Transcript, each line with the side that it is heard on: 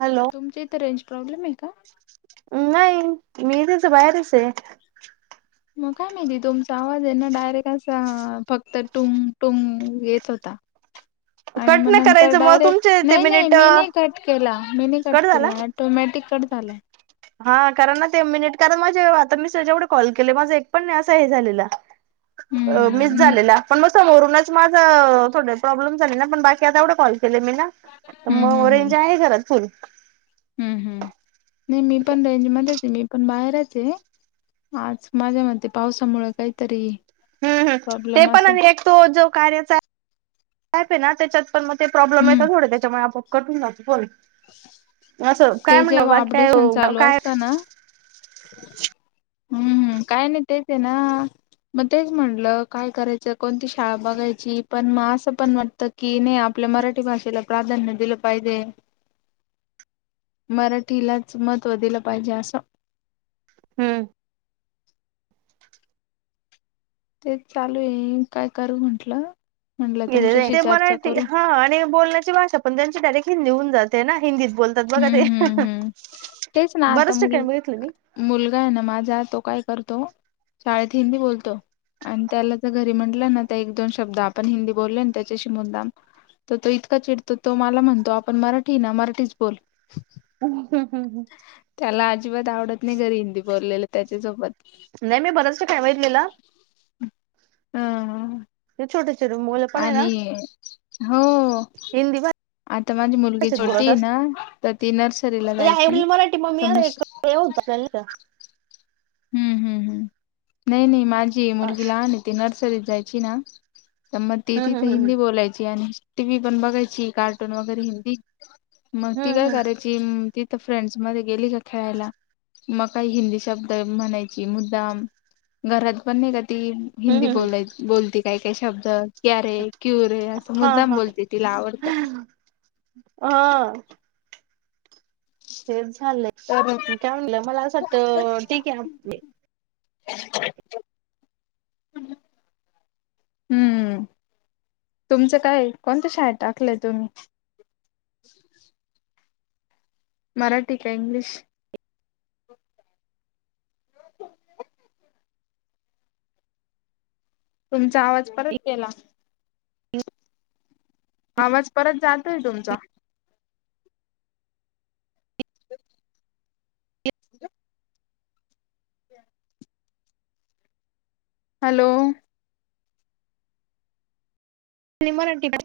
right: Hello.
left: तुमच्या इथं range problem आहे का?
right: नाही मी इथेच हे, बाहेरच आहे.
left: मग काय माहिती तुमचा आवाज आहे ना, डायरेक्ट असा फक्त टुंग- टुंग येत होता. [unintelligible] आणि
right: कट
left: मग
right: नाही
left: नंतर
right: करायचं मग
left: डायरेक्ट
right: तुमचे ते
left: नाही- नाही
right: मिनिट
left: मी नाही कट केला, मी नाही कट केला. ऑटोमॅटिक कट झालायं.
right: हा कारण ना ते मिनिट कारण म्हणजे आता मी त्याच्याढ कॉल केले माझं एक पण नाही असं हे झालेला, अ
left: हम्म
right: मिस
left: हम्म
right: झालेला पण मग समोरूनच, माझं थोडं प्रॉब्लेम झाली ना, पण बाकी आता एवढे कॉल केले मी ना, तर मग रेंज आहे घरात फुल.
left: हम् हम् नाही मी पण रेंजमध्येध्येच आहे मी पण बाहेरच आहे आज माझ्या म पावसामुळे काहीतरी
right: हम् हम ते
left: प्रॉब्लेम
right: पण
left: असेल
right: एक तो जो कार्यचा आहे ना त्याच्यात पण मग ते प्रॉब्लेम येत
left: हम्म
right: थोडे त्याच्यामुळे आपण कटून जातो फोण असं काय
left: ते
right: म्हणण
left: जेव्हा
right: बाकीय काय?
left: हम्म हम्म काय नाही तेच आहे ना. मग तेच म्हणलं काय करायचं कोणती शाळा बघायची पण मग असं पण वाटतं की आपल्या मराठी भाषेला प्राधान्य दिलं पाहिजे. मराठीलाच मत्व दिलं पाहिजे असं.
right: हम्म.
left: ते चालू आहे काय करू म्हंटलं. म्हटलं
right: गेले
left: तुमच्याशी
right: ते
left: चर्चा
right: मराठी
left: करू
right: हा आणि बोलण्याची भाषा पण त्यांची डायरेक्ट हिंदी होऊन जाते ना हिंदीत बोलते बघा
left: हम्म
right: ते
left: हम्म हम्म तेच ना आता
right: बरच
left: मुल
right: ठिकाणी बघितलं मी.
left: मुलगा आहे ना माझा तो काय करतो शाळेत हिंदी बोलतो आणि त्याला तर घरी म्हंटलं ना त्या एक दोन शब्द आपण हिंदी बोललो त्याच्याशी मुद्दाम तर तो इतका चिडतो तो मला म्हणतो आपण मराठी ना मराठीच बोल.
right: [unintelligible]
left: त्याला अजिबात आवडत नाही घरी हिंदी बोललेलं त्याच्यासोबत
right: नाही मी बरंच [inaudible] काय तलेलं
left: हा.
right: ते [inaudible] छोट मु
left: आणि हो.
right: हिंदी म
left: आता माझी मुलगी छोटी आहे ना तर ती नर्सरीला जायची तर मग?
right: ते होतं आपल्या ला.
left: हम्म हम्म नाही नाही माझी मुलगी
right: हम्म
left: लहान ती नर्सरीत जायची ना. मग ती तिथे
right: हम्म हम्म
left: हिंदी बोलायची आणि टी व्ही पण बघायची कार्टून वगैरे हिंदी मग ती
right: हम्म
left: काय करायची? ती तर फ्रेंड्स मध्ये गेली का खेळायला मग काही हिंदी शब्दबोलायची. म्हणायची मुद्दाम घरात पण नाही का ती
right: हम्म
left: हिंदी
right: हम्म
left: बोलायची. बोलते काय काय शब्द क्या रे क्यू रे असं
right: हा
left: मुद्दाम
right: हा
left: बोलते तिला आवडतं.
right: हा. तेचं
left: तर
right: झालंय काय म्हटलं मला असं वाटतं ठिक आहे आपले.
left: हम्म, तुमचं काय कोणत्या शाळेत टाकलंय तुम्ही? मराठी काय इंग्लिश? तुमचा आवाज परत गेला. आवाज परत जातोयं तुमचा. ह हॅलो!
right: नि मराठी